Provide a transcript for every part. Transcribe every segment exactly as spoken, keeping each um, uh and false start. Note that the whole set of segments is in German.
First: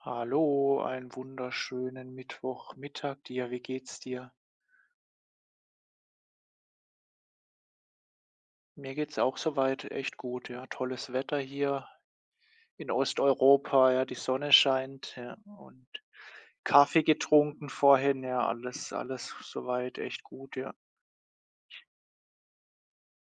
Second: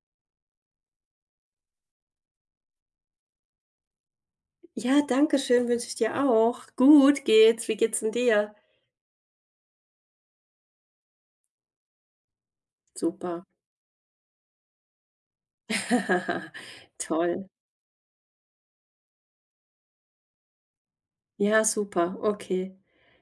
Hallo, einen wunderschönen Mittwochmittag dir. Wie geht's dir? Ja, danke schön, wünsche ich dir auch. Gut geht's. Wie geht's denn dir? Mir geht's auch soweit echt gut, ja. Tolles Wetter hier in Super. Osteuropa, ja, die Sonne scheint, ja, und Kaffee Toll. getrunken vorhin, ja, alles alles soweit echt gut, ja. Ja, super. Okay.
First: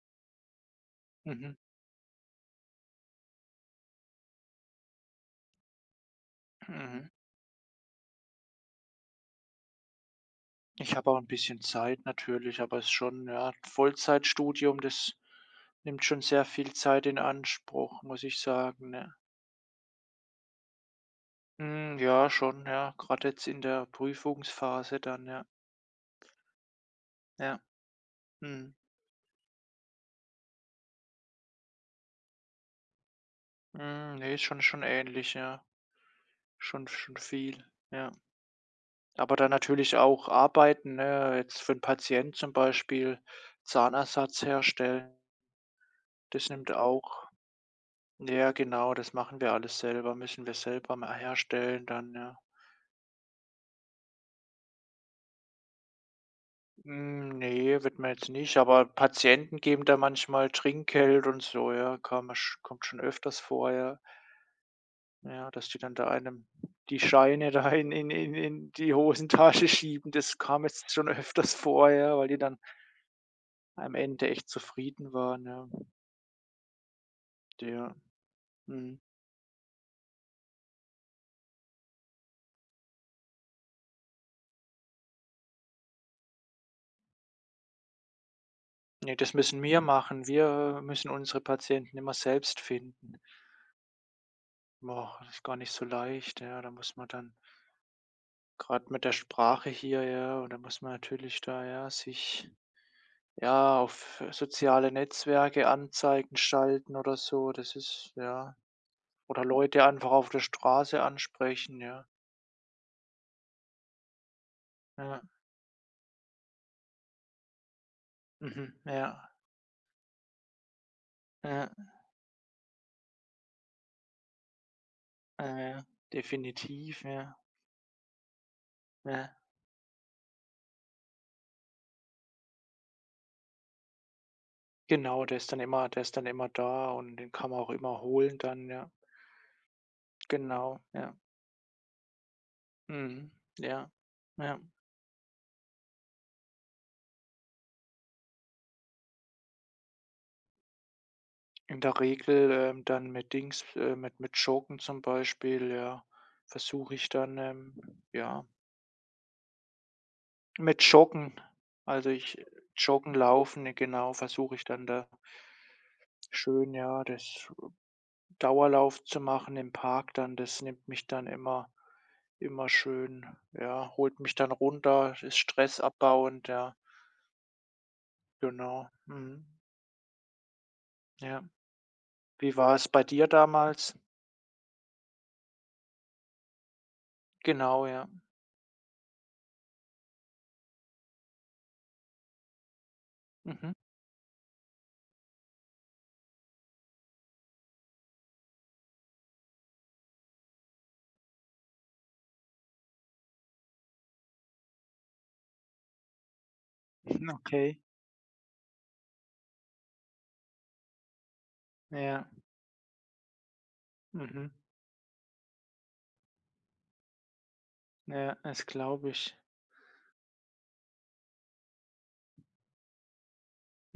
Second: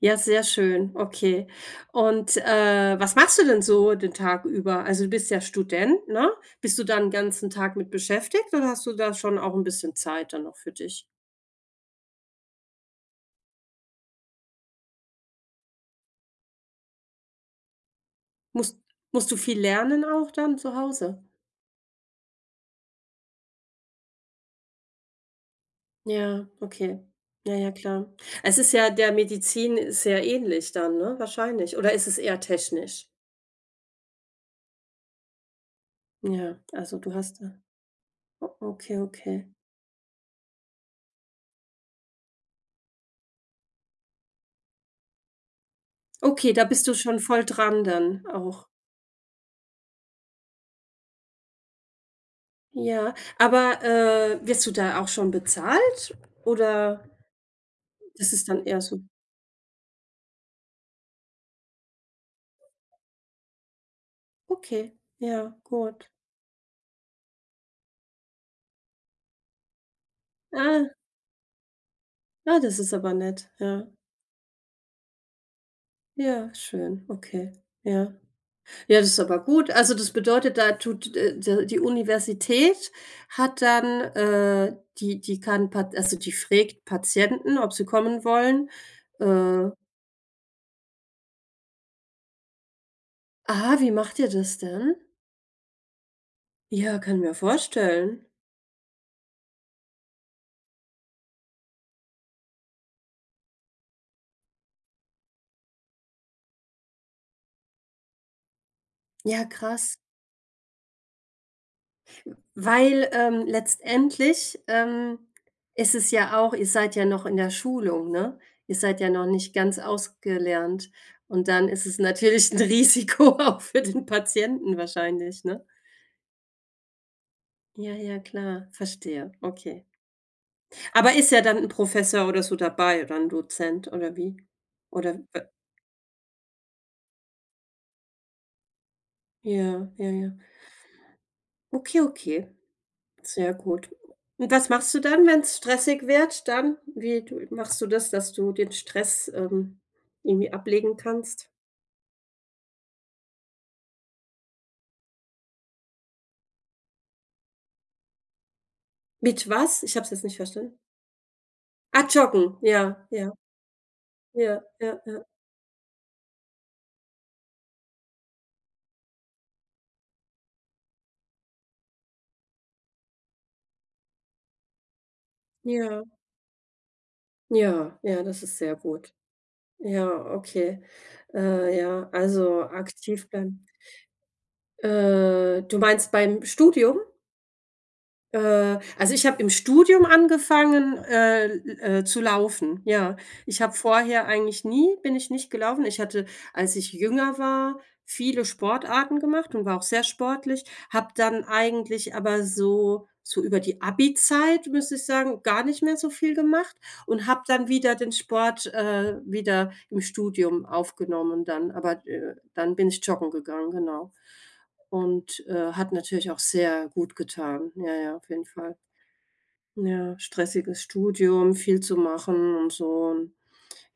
Ja, sehr schön. Okay. Mhm, Und, äh, was machst du denn so den Tag über? Also, du bist ja Student, ne? Bist du da 'n mhm. ganzen Tag mit beschäftigt oder hast du da schon auch ein bisschen Zeit dann noch für Ich dich? habe auch ein bisschen Zeit natürlich, aber es ist schon, ja, Vollzeitstudium, das nimmt schon sehr viel Zeit in Anspruch, muss ich Musst sagen, ne? musst du viel lernen auch dann zu Hause? Hm, ja, schon, ja, gerade jetzt in der Prüfungsphase dann, ja. Ja, okay. Ja, Ja. ja, klar. Es ist Mhm. ja der Medizin ist sehr ähnlich dann, ne, wahrscheinlich. Oder ist es eher technisch? Hm, ne, ist schon schon ähnlich, ja. Ja, Schon also du schon hast da viel, ja. o okay, Aber okay. dann natürlich auch Arbeiten, ne, jetzt für den Patienten zum Beispiel Zahnersatz herstellen, das Okay, da nimmt bist du schon auch, voll dran dann ja, auch. genau, das machen wir alles selber, müssen wir selber mal herstellen dann, ja. Ja, aber, äh, wirst du da auch schon bezahlt oder Hm, ne, wird man jetzt das ist nicht, dann eher aber so Patienten geben da manchmal Trinkgeld und so, ja, kam kommt schon öfters vor, ja. okay, Ja, ja, dass die dann da gut. einem die Scheine da in in in in die Hosentasche schieben, das kam Ah, jetzt schon öfters vor, ja, weil die dann ah, das ist aber nett, ja. am Ende echt zufrieden waren, ja. Ja, schön, okay, Ja, ja. mhm. Ja, das ist aber gut. Also, das bedeutet, da tut, äh, d die Universität hat dann, äh die die kann Pat also, die fragt Patienten, ob sie kommen wollen, Ne, das müssen äh wir machen. Wir müssen unsere Patienten immer selbst finden. Ah, wie macht ihr das denn? Boah, das ist gar nicht so leicht, ja. Da muss Ja, man kann mir dann vorstellen. gerade mit der Sprache hier, ja, und da muss man natürlich da, ja, sich, ja, auf soziale Netzwerke Anzeigen schalten oder so. Das ist ja. Ja, Oder Leute krass. einfach auf der Straße ansprechen, ja. Weil, ähm, letztendlich, ähm, Ja, ist es ja auch ihr seid ja noch in der Schulung, ne? mhm, Ihr seid ja noch ja, nicht ganz ausgelernt und dann ja, ist es natürlich ein Risiko auch für den Patienten wahrscheinlich, ja, ne? ja, definitiv, ja, Ja, ja, klar, verstehe, ja. okay. Aber ist ja dann ein Professor oder so dabei oder 'n Dozent oder wie? Oder Genau, der ist dann immer der ist dann immer da und den kann man auch immer holen dann, ja. ja, ja, ja. Genau, ja. Okay, okay. Mhm, Sehr gut. ja, Und ja. was machst du dann, wenn es stressig wird dann? Wie du machst du das, dass du den Stress, ähm, irgendwie ablegen kannst? In der Regel, ähm, dann mit Dings äh, mit mit Joggen zum Beispiel, ja, versuche ich dann, ähm, ja, Mit was? Ich habe es jetzt nicht verstanden. mit Joggen. Ah, Also, ich joggen. Ja, Joggen, ja, Laufen, ne, genau, versuche ja, ich dann ja, da schön, ja, das Dauerlauf zu machen im Park dann, das nimmt mich dann immer immer schön, ja, holt mich dann runter, ist ja, ja, stressabbauend, ja, ja, ja, das ist sehr genau. gut. Mhm. Ja, okay. Ja. Äh, ja, Wie also war es bei dir aktiv bleiben. damals? Äh, du meinst beim Studium? Genau, ja. Äh, also, ich habe im Studium angefangen, äh, äh, zu laufen, ja. Ich habe Mhm. vorher eigentlich nie bin ich nicht gelaufen. Ich hatte, als ich jünger war, viele Sportarten gemacht und war auch sehr sportlich, habe dann eigentlich aber so so über die Abi-Zeit, müsste ich sagen, gar nicht mehr so viel gemacht und habe dann Okay. wieder den Sport, äh, wieder im Studium aufgenommen dann. Aber, Ja. äh, dann bin ich joggen gegangen, genau. Mhm. Und, äh, hat natürlich auch sehr gut getan. Ja, ja, auf Ja, jeden das Fall. glaube ich. Ja, stressiges Studium, viel zu machen und so. Und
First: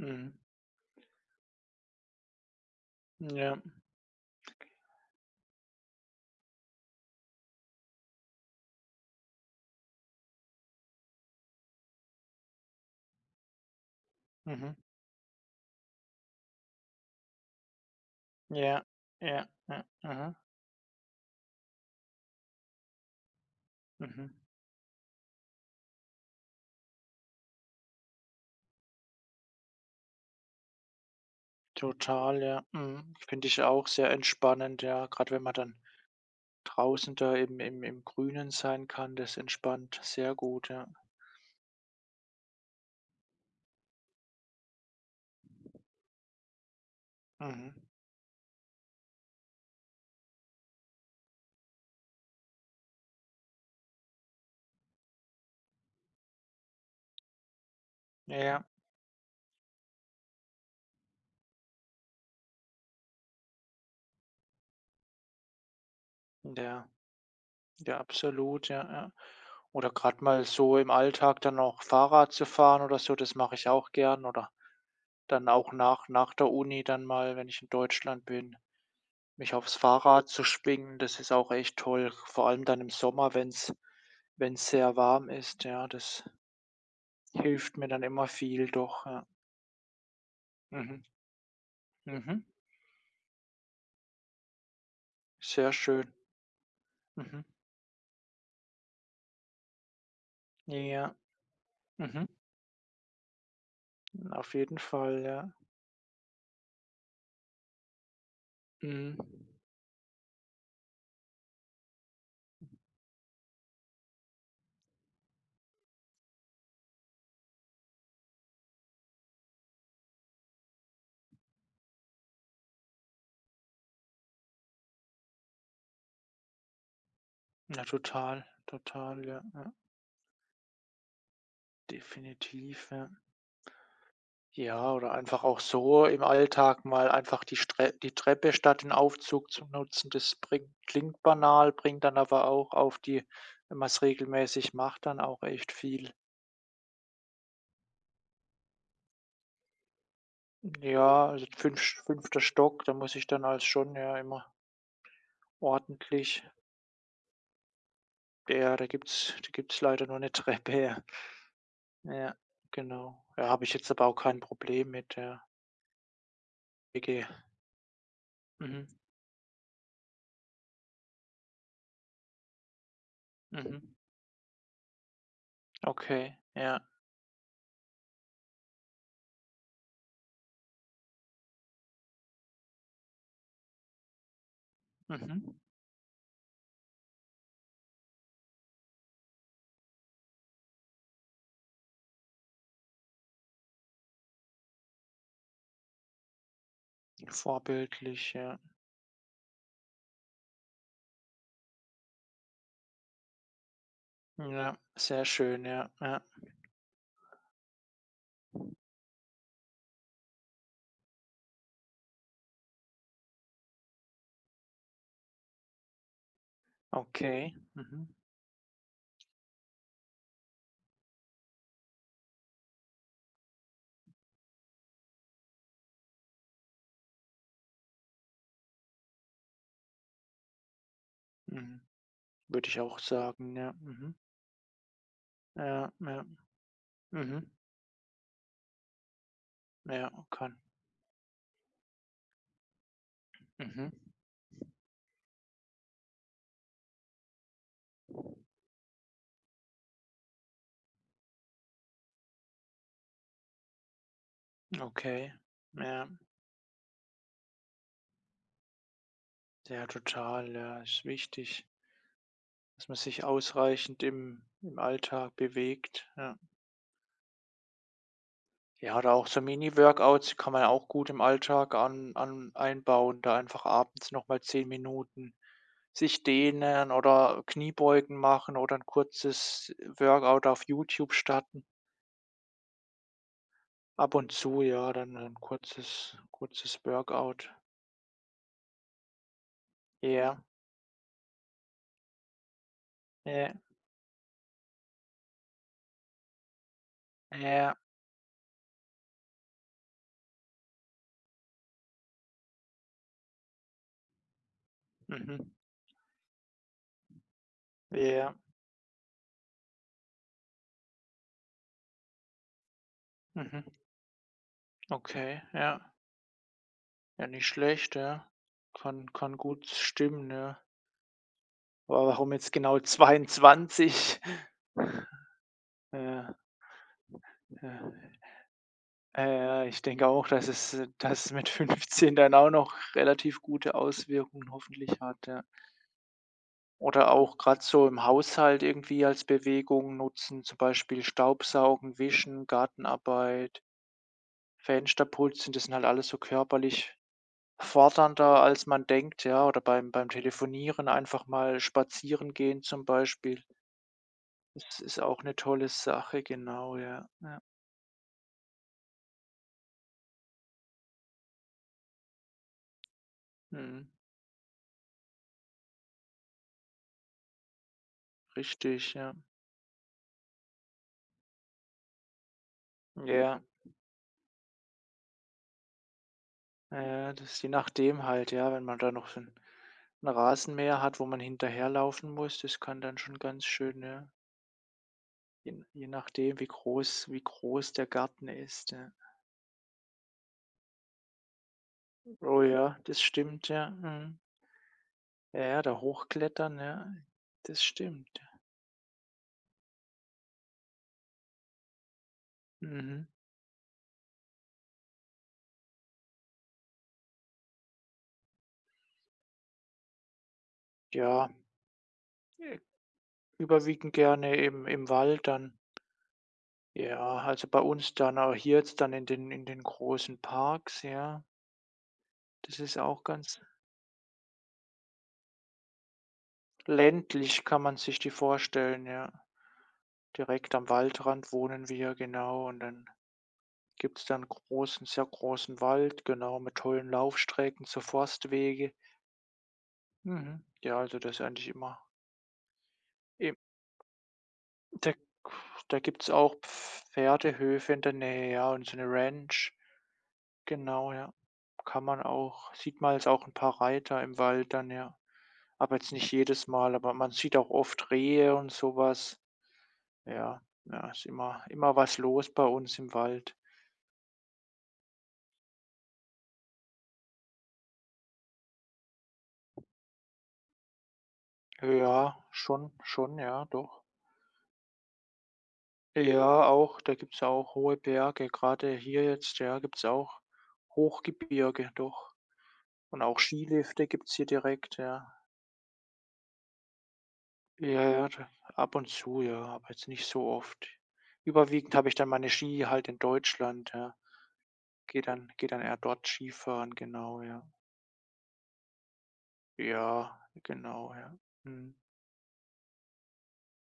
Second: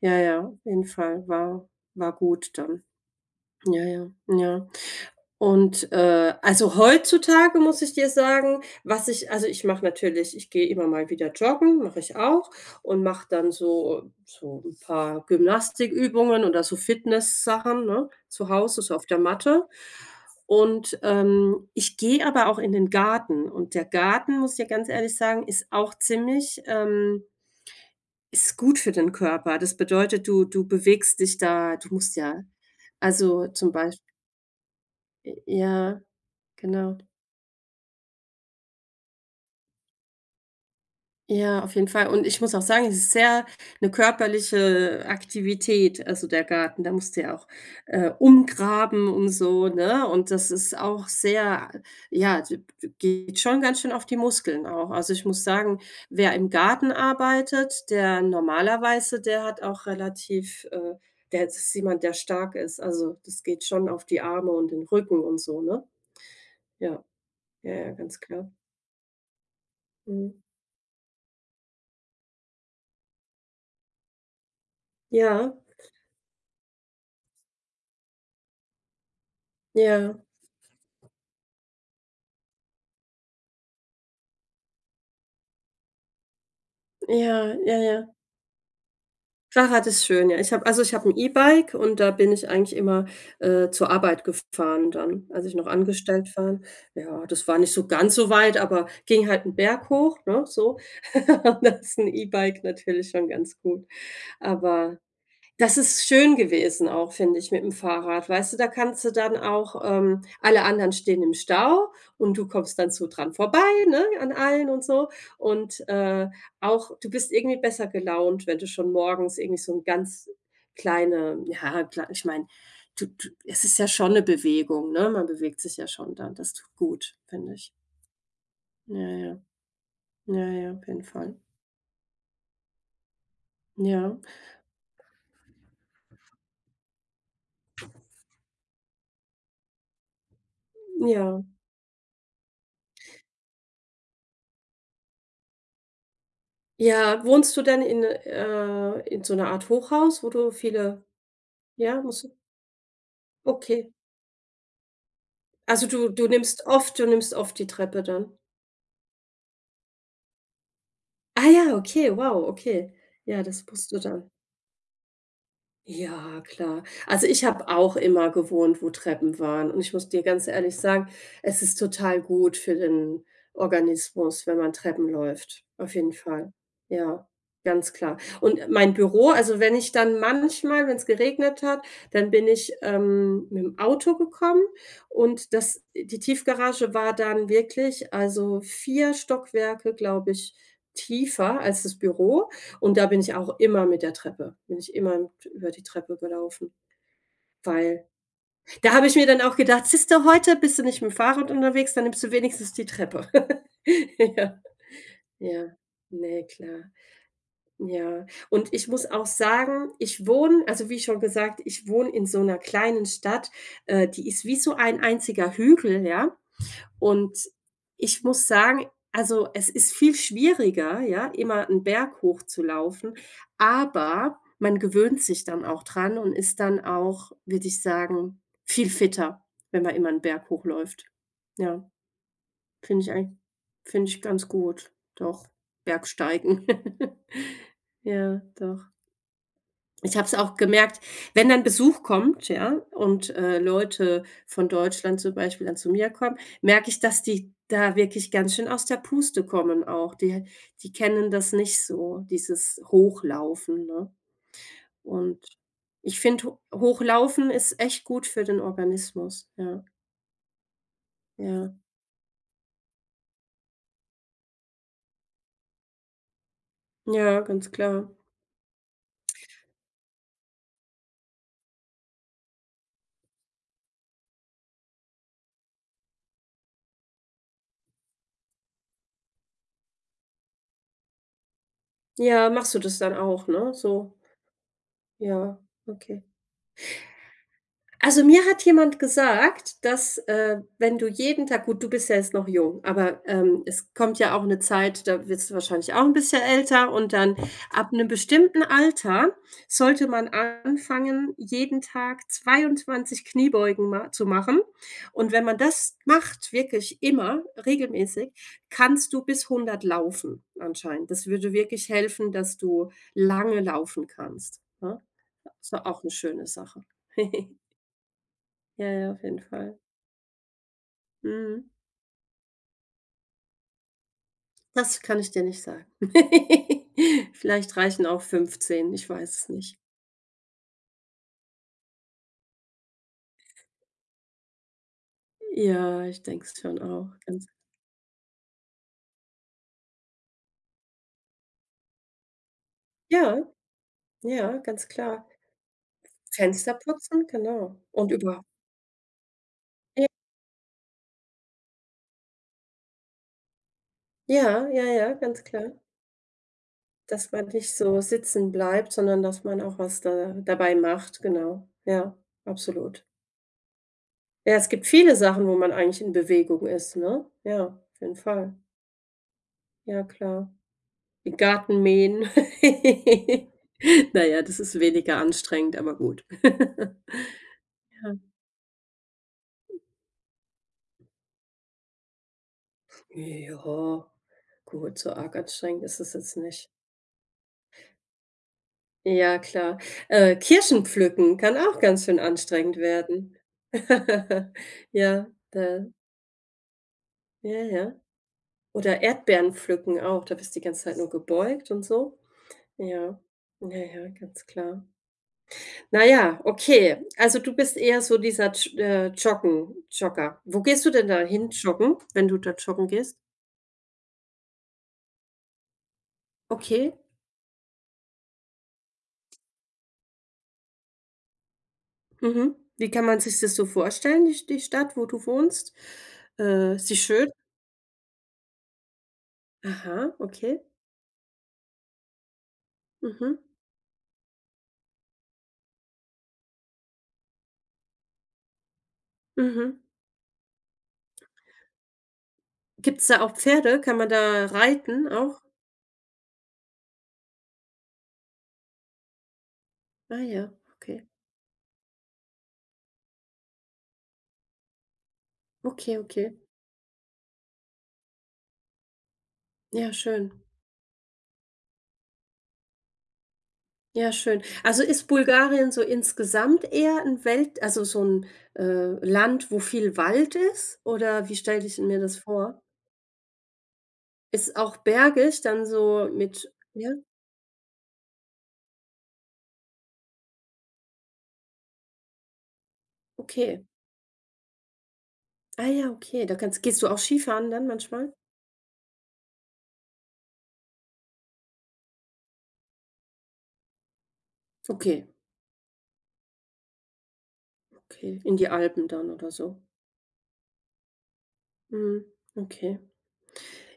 ja, ja, auf jeden Fall war war gut dann. Ja. Ja, ja, ja. Und, äh, also, heutzutage muss ich dir sagen, was ich also, ich mache natürlich ich gehe immer mal wieder joggen, mache ich auch und mache dann so so Mhm. ein paar Gymnastikübungen oder so Fitness-Sachen, ne, zu Hause, Ja. so auf der Ja. Matte. Ja. Mhm. Und, ähm, ich gehe aber auch in den Garten und der Mhm. Garten, muss ich dir ganz ehrlich sagen, ist auch ziemlich ähm, ist gut für den Körper. Das bedeutet, du du bewegst dich da du musst ja Total, ja. Mhm. also, Finde ich zum auch sehr Beispiel entspannend, ja, gerade wenn man dann ja, genau. draußen da im im im Grünen sein kann, das entspannt sehr gut, ja. Ja, auf jeden Fall. Und ich muss auch sagen, es ist sehr eine körperliche Aktivität, also der Garten. Da musst du ja auch, Mhm. äh, umgraben und so, ne? Und das ist auch sehr ja, d d geht schon ganz schön auf die Muskeln auch. Also, ich muss sagen, wer im Garten arbeitet, der Ja, normalerweise der hat auch relativ, äh der ist jemand, der stark ist. Also, das geht schon auf die Arme und den Rücken und so, ne? ja, Ja, ja, ja, ja, ganz klar. absolut, ja, ja. Oder gerade Mhm. mal so im Alltag dann auch Fahrrad zu fahren oder so, das mache ich auch gern, oder dann Ja, auch nach nach der Uni dann mal, wenn ich in Deutschland bin, mich aufs ja, Fahrrad zu schwingen, das ist auch echt toll, vor allem dann im Sommer, wenn's wenn's sehr warm ist, ja, das ja, ja, hilft mir ja. dann immer viel doch, ja. Fahrrad ist schön, ja. Ich habe also, ich Mhm, habe 'n E-Bike und da bin mhm, ich eigentlich immer, äh, zur Arbeit gefahren dann, als ich noch sehr schön. angestellt war. Ja, Mhm, das war nicht so ganz so weit, aber ging halt 'n Berg hoch, ne, so. ja. Und da ist 'n Mhm. E-Bike natürlich schon ganz gut. Auf jeden Aber Fall, ja. das ist schön gewesen auch, finde ich, mit dem Fahrrad. Weißt du, da kannst du Mhm. dann auch ähm, alle anderen stehen im Stau und du kommst dann so dran vorbei, ne, an allen und so. Und, äh, auch du bist irgendwie besser gelaunt, wenn du schon morgens irgendwie so ein ganz kleine ja, klar, ich meine, du du es ist ja schon eine Bewegung, ne? Man bewegt sich ja schon dann. Das tut gut, finde ich. Ja, total, Ja, total, ja. ja, ja, Ja, ja, auf jeden Fall. definitiv, ja. Ja, Ja, oder einfach auch so im Alltag mal einfach die Stre die Treppe statt den Aufzug zu nutzen. Das bringt, klingt ja. banal, bringt dann aber auch auf die, wenn man's regelmäßig macht, dann auch echt viel. Ja, wohnst du denn in, äh in so 'ner Art Hochhaus, wo du viele Ja, also fünf ja, musst du fünfter Stock, da muss ich dann als okay. schon ja immer Also, du du ordentlich, nimmst oft du nimmst oft die Treppe dann? ja, da gibt's da gibt's leider nur eine Treppe, ja. Ah ja, okay, Ja, wow, okay. genau. Ja, Ja, habe das ich musst jetzt du aber auch dann kein Problem mit der Ja, klar. W G. Also, ich habe auch immer gewohnt, Mhm, wo Treppen waren und ich muss dir ganz ehrlich sagen, es ist total gut für den mhm. Organismus, wenn man Treppen läuft, auf jeden Okay, Fall. ja. Ja, ganz klar. Und mein Büro also, wenn ich dann manchmal, wenn es geregnet hat, dann bin ich, ähm, mit dem Auto gekommen und Mhm. das die Tiefgarage war dann wirklich, also, vier Stockwerke, glaube ich, tiefer als das Büro und da bin ich auch immer mit der Treppe bin ich immer über die Treppe gelaufen, weil Vorbildlich, ja. da habe ich mir dann auch gedacht: „Siehst du, heute bist du nicht mit'm Fahrrad unterwegs, dann nimmst du wenigstens die Treppe.“ Ja, Ja, sehr schön, ja. ja, ja. Ne, klar. Ja, und ich muss auch sagen, ich wohne also, wie schon gesagt, ich wohne in so einer kleinen Stadt, äh, die ist wie so ein einziger Hügel, ja? Und Okay. Mhm, ich muss sagen, also, es ist viel schwieriger, ja, immer einen Berg hochzulaufen, aber man gewöhnt sich dann auch dran und ist dann auch, würde ich sagen, viel fitter, wenn man immer einen Berg hochläuft. mhm. Ja, Würde ich auch finde ich eigen sagen, ja. finde Mhm. ich ganz gut, doch, Ja, ja. Bergsteigen. Mhm. Ja, doch. Ja, Ich habe es auch kann. gemerkt, wenn dann Besuch kommt, ja, und, äh, Mhm. Leute von Deutschland zum Beispiel dann zu mir kommen, merke ich, dass die da wirklich ganz schön aus der Puste kommen auch. Die die kennen das nicht so, dieses Hochlaufen, ne? Okay. Und Ja, ich finde, Hochlaufen ist echt gut für den Organismus. Ja, ja, total, ja. Ist wichtig, ja, dass man sich ausreichend im im Alltag bewegt, ja. ja, ganz klar. Ja, oder auch so Mini-Workouts kann man ja auch gut im Alltag an an einbauen, da einfach abends noch mal zehn Minuten sich dehnen oder Kniebeugen machen oder ein kurzes Workout auf YouTube starten. Ja, machst du das dann auch, ne? So, Ab und zu, ja, dann ein ja, kurzes okay. kurzes Workout. Also, mir hat jemand gesagt, dass, Ja, äh, wenn du jeden Tag gut, du bist ja jetzt noch jung, aber, ja, ähm, es kommt ja auch eine Zeit, da wirst du wahrscheinlich auch ein bisschen älter und dann ja, ab einem bestimmten Alter sollte man anfangen, jeden Tag zweiundzwanzig Kniebeugen ma zu machen. Und mhm, wenn man das macht, wirklich immer regelmäßig, ja, kannst du bis hundert laufen anscheinend. Das würde wirklich helfen, dass du lange mhm, laufen kannst, ne? okay, Das Ist ja. doch auch eine schöne Sache. Ja, nicht schlecht, ja. Ja, ja, Kann auf kann jeden gut Fall. stimmen, ja. Mhm. Aber warum jetzt genau zweiundzwanzig? Das kann ich dir nicht sagen. Ja. Vielleicht Ja. reichen auch fünfzehn, ich weiß es Äh, nicht. Ich denke auch, dass es äh, dass es mit fünfzehn dann auch noch relativ gute Auswirkungen hoffentlich hat, ja. Ja, ich denke es schon auch. Oder auch Ganz gerade so im Haushalt irgendwie als Bewegung nutzen, zum Beispiel Staubsaugen, Wischen, ja, Gartenarbeit, ja, ganz Fenster klar. putzen, das sind halt alles so Fenster körperlich putzen, genau. Und fordernder, über als man denkt, ja. Oder beim ja, beim Telefonieren einfach mal spazieren gehen zum Beispiel. ja, Das ja, ist ja, auch eine ganz tolle klar. Sache, genau, ja. Dass Ja. man nicht so sitzen bleibt, sondern dass man auch was da dabei macht, genau. Ja, absolut. Mhm. Ja, es gibt viele Sachen, wo man eigentlich in Bewegung ist, ne? Ja, auf jeden Fall. Richtig, ja. Ja, klar. Gartenmähen. Ja. Na ja, das ist weniger anstrengend, aber gut. Ja, ja, das ist je nachdem Ja. halt, ja, wenn man da noch so 'n 'n Rasenmäher hat, wo man hinterherlaufen muss, das kann dann schon ganz Ja, schön, ja, gut, so arg je anstrengend je ist es nachdem, jetzt wie nicht. groß wie groß der Garten ist, ja. Ja, klar. Äh, Kirschen pflücken kann auch ganz schön Oh anstrengend ja, das werden. stimmt, ja, mhm. Ja, Ja, ja, da da hochklettern, ja, ja, das ja. stimmt, ja. Oder Erdbeeren pflücken auch, da bist du die ganze Zeit nur gebeugt und so. Mhm. Ja. Ja, ja, ganz klar. Na ja, okay. Also, du bist eher so dieser J äh, Joggen Jogger. Wo gehst du denn da Ja, hin joggen, wenn du da äh, joggen gehst? überwiegend gerne im im Wald dann. Okay, Ja, also, bei uns dann auch hier jetzt dann in den in den großen Parks, ja. mhm. Das ist Wie auch kann man sich ganz das so vorstellen, die die Stadt, wo du wohnst? Äh, ist die schön? ländlich, kann man sich die vorstellen, ja. Aha, Direkt okay. am Waldrand wohnen wir, genau, und dann Mhm, gibt's da 'n großen, sehr großen Wald, genau, mit tollen Laufstrecken, zu Forstwege. mhm. Mhm. Ja, also das ist eigentlich immer Gibt's da auch e Pferde? Kann man da da reiten auch? da gibt's auch Pferdehöfe in der Nähe, ja, und so eine Ranch. Ah ja, Genau, okay. ja. Kann man auch, sieht man jetzt auch ein paar Reiter im Wald dann, ja. Aber jetzt Okay, nicht okay. jedes Mal, aber man sieht auch oft Rehe und sowas. Ja, schön. Ja, ja, ist immer immer was los bei uns im Wald. Ja, schön. Also ist Bulgarien so insgesamt eher ein Welt also so ein äh, Land, wo viel Wald ist? Oder wie stelle ich mir das Ja, vor? schon, schon, ja, doch. Ist auch bergig dann so Ja, mit auch, ja? da gibt's ja auch hohe Berge. Gerade hier jetzt, ja, gibt's auch Hochgebirge, doch. Und auch Okay. Skilifte gibt's hier direkt, ja. Ah ja, okay, da kannst gehst du auch Skifahren dann Ja, ja, manchmal? da ab und zu, ja, aber jetzt nicht so oft. Überwiegend habe ich dann meine Ski halt in Deutschland, ja. Gehe Okay, dann gehe dann eher dort Skifahren, genau, ja. okay, in die Alpen dann oder so. Ja, genau, ja. Mhm. Mhm, okay.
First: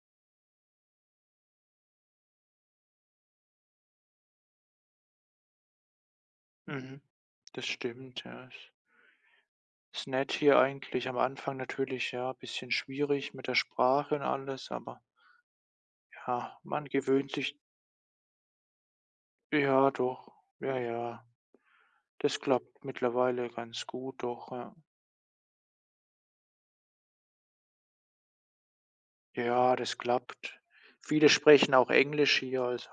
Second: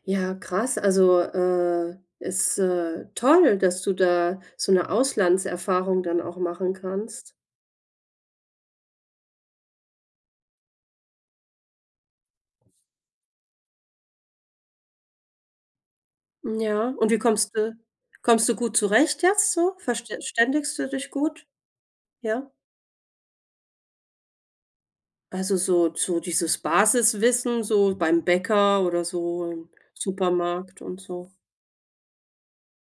Ja, krass. Also, äh, ist, äh, toll, dass du da so eine Auslandserfahrung dann auch machen Mhm. kannst. Das stimmt, ja. Ist nett hier eigentlich. Am Anfang natürlich, ja, bisschen schwierig mit der Sprache und alles, aber ja, man Ja, und wie gewöhnt kommst sich, du kommst du gut zurecht jetzt so? ja, doch. Verständigst Ja, du dich ja. gut? Das Ja? klappt mittlerweile ganz gut, doch, ja. Also so so dieses Basiswissen, so beim Bäcker oder so im Ja, das klappt. Supermarkt und so. Viele sprechen auch Englisch hier, also.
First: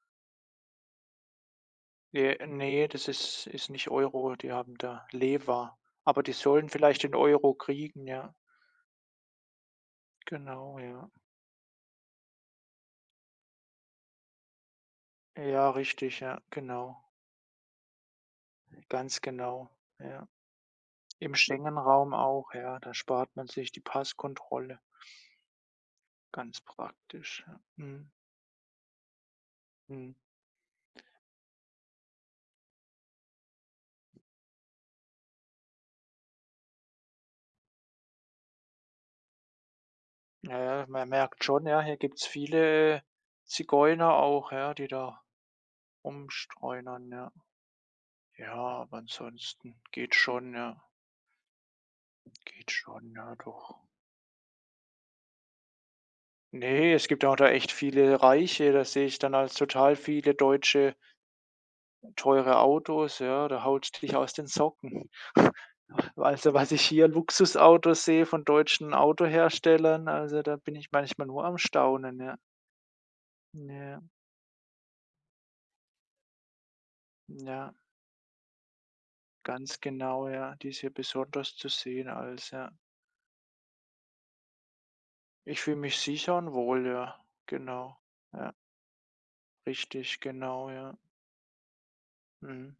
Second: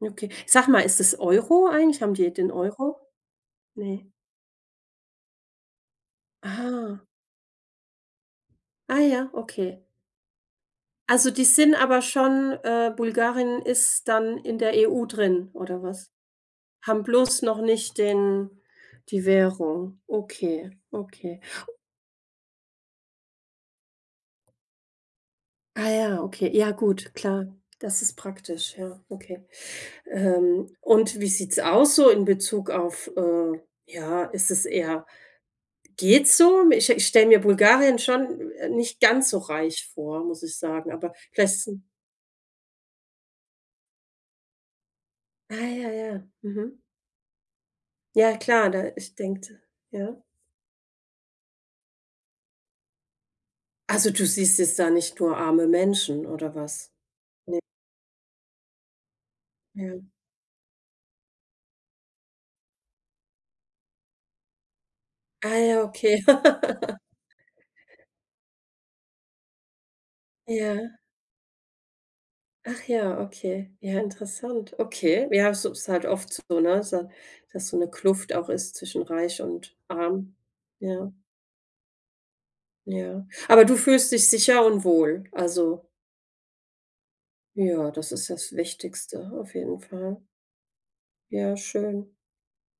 Okay. Sag mal, ist das Euro eigentlich? Haben die Nee, den nee, Euro? das ist ist nicht Ne. Euro, die haben da Lewa. Aber die sollen vielleicht Ah. den Euro kriegen, ja. Ah ja, okay. Genau, ja. Also die sind aber schon äh, Bulgarien ist dann in der E U drin Ja, oder was? richtig, ja, genau. Haben bloß noch nicht den Ganz die genau, Währung. ja. Okay, Im okay. Schengen-Raum auch, ja, da spart man sich die Passkontrolle. Ah ja, okay. Ganz Ja gut, praktisch, klar. ja. Das Mhm, ist praktisch, ja, okay. mhm. Ähm, und wie sieht's aus so in Bezug auf, äh ja, ist es eher geht's so? Ich ich stelle mir Bulgarien schon, äh, nicht ganz so reich vor, muss ich Ja, ja, sagen, man aber merkt vielleicht schon, ist ja, 'n hier gibt's viele Zigeuner auch, ja, die da ah ja, ja, mhm. rumstreunern, ja. Ja Ja, klar, da aber ich denke ansonsten geht ja? schon, ja. Geht schon, ja, doch. Also, du siehst jetzt da nicht nur arme Menschen oder was? Ne, es gibt auch da echt viele Reiche, das sehe ich dann, als total Ja. viele Deutsche, teure Autos, ja, da haut's dich aus den Socken. Ah ja, okay. Also, was ich hier Luxusautos sehe von deutschen Autoherstellern, also, da bin ich Ja. manchmal nur am Staunen, ja. Ach ja, okay. Ja, Ja, interessant. Okay. Ja, es ist halt oft so, ne, so dass ja, so eine Kluft auch ist zwischen reich und ganz genau, arm. ja. Die ist hier Ja, besonders zu sehen als, ja. ja. Aber du fühlst dich sicher und wohl. Ich fühle Also, mich sicher und wohl, ja, ja, genau. das ist das Ja, Wichtigste auf jeden Fall. richtig, genau, ja. Ja, schön. Mhm.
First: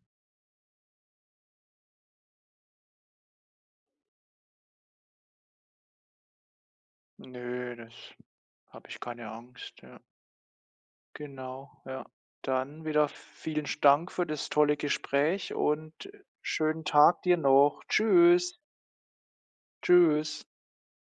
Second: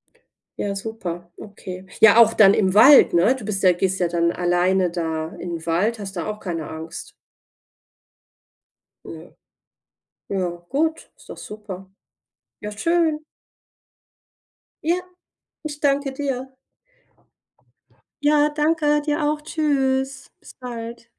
Ja, super. Okay. Ja, auch dann im Wald, ne? Du bist ja gehst ja dann alleine da in den Wald, hast da auch keine Angst? Nö, das, habe ich keine Ne. Angst, ja. Ja, gut, ist doch Genau, super. ja. Ja, Dann wieder schön. vielen Dank für das tolle Ja, Gespräch ich und danke äh, dir. schönen Tag dir noch. Ja, Tschüss. danke, dir auch. Tschüss. Tschüss. Bis bald.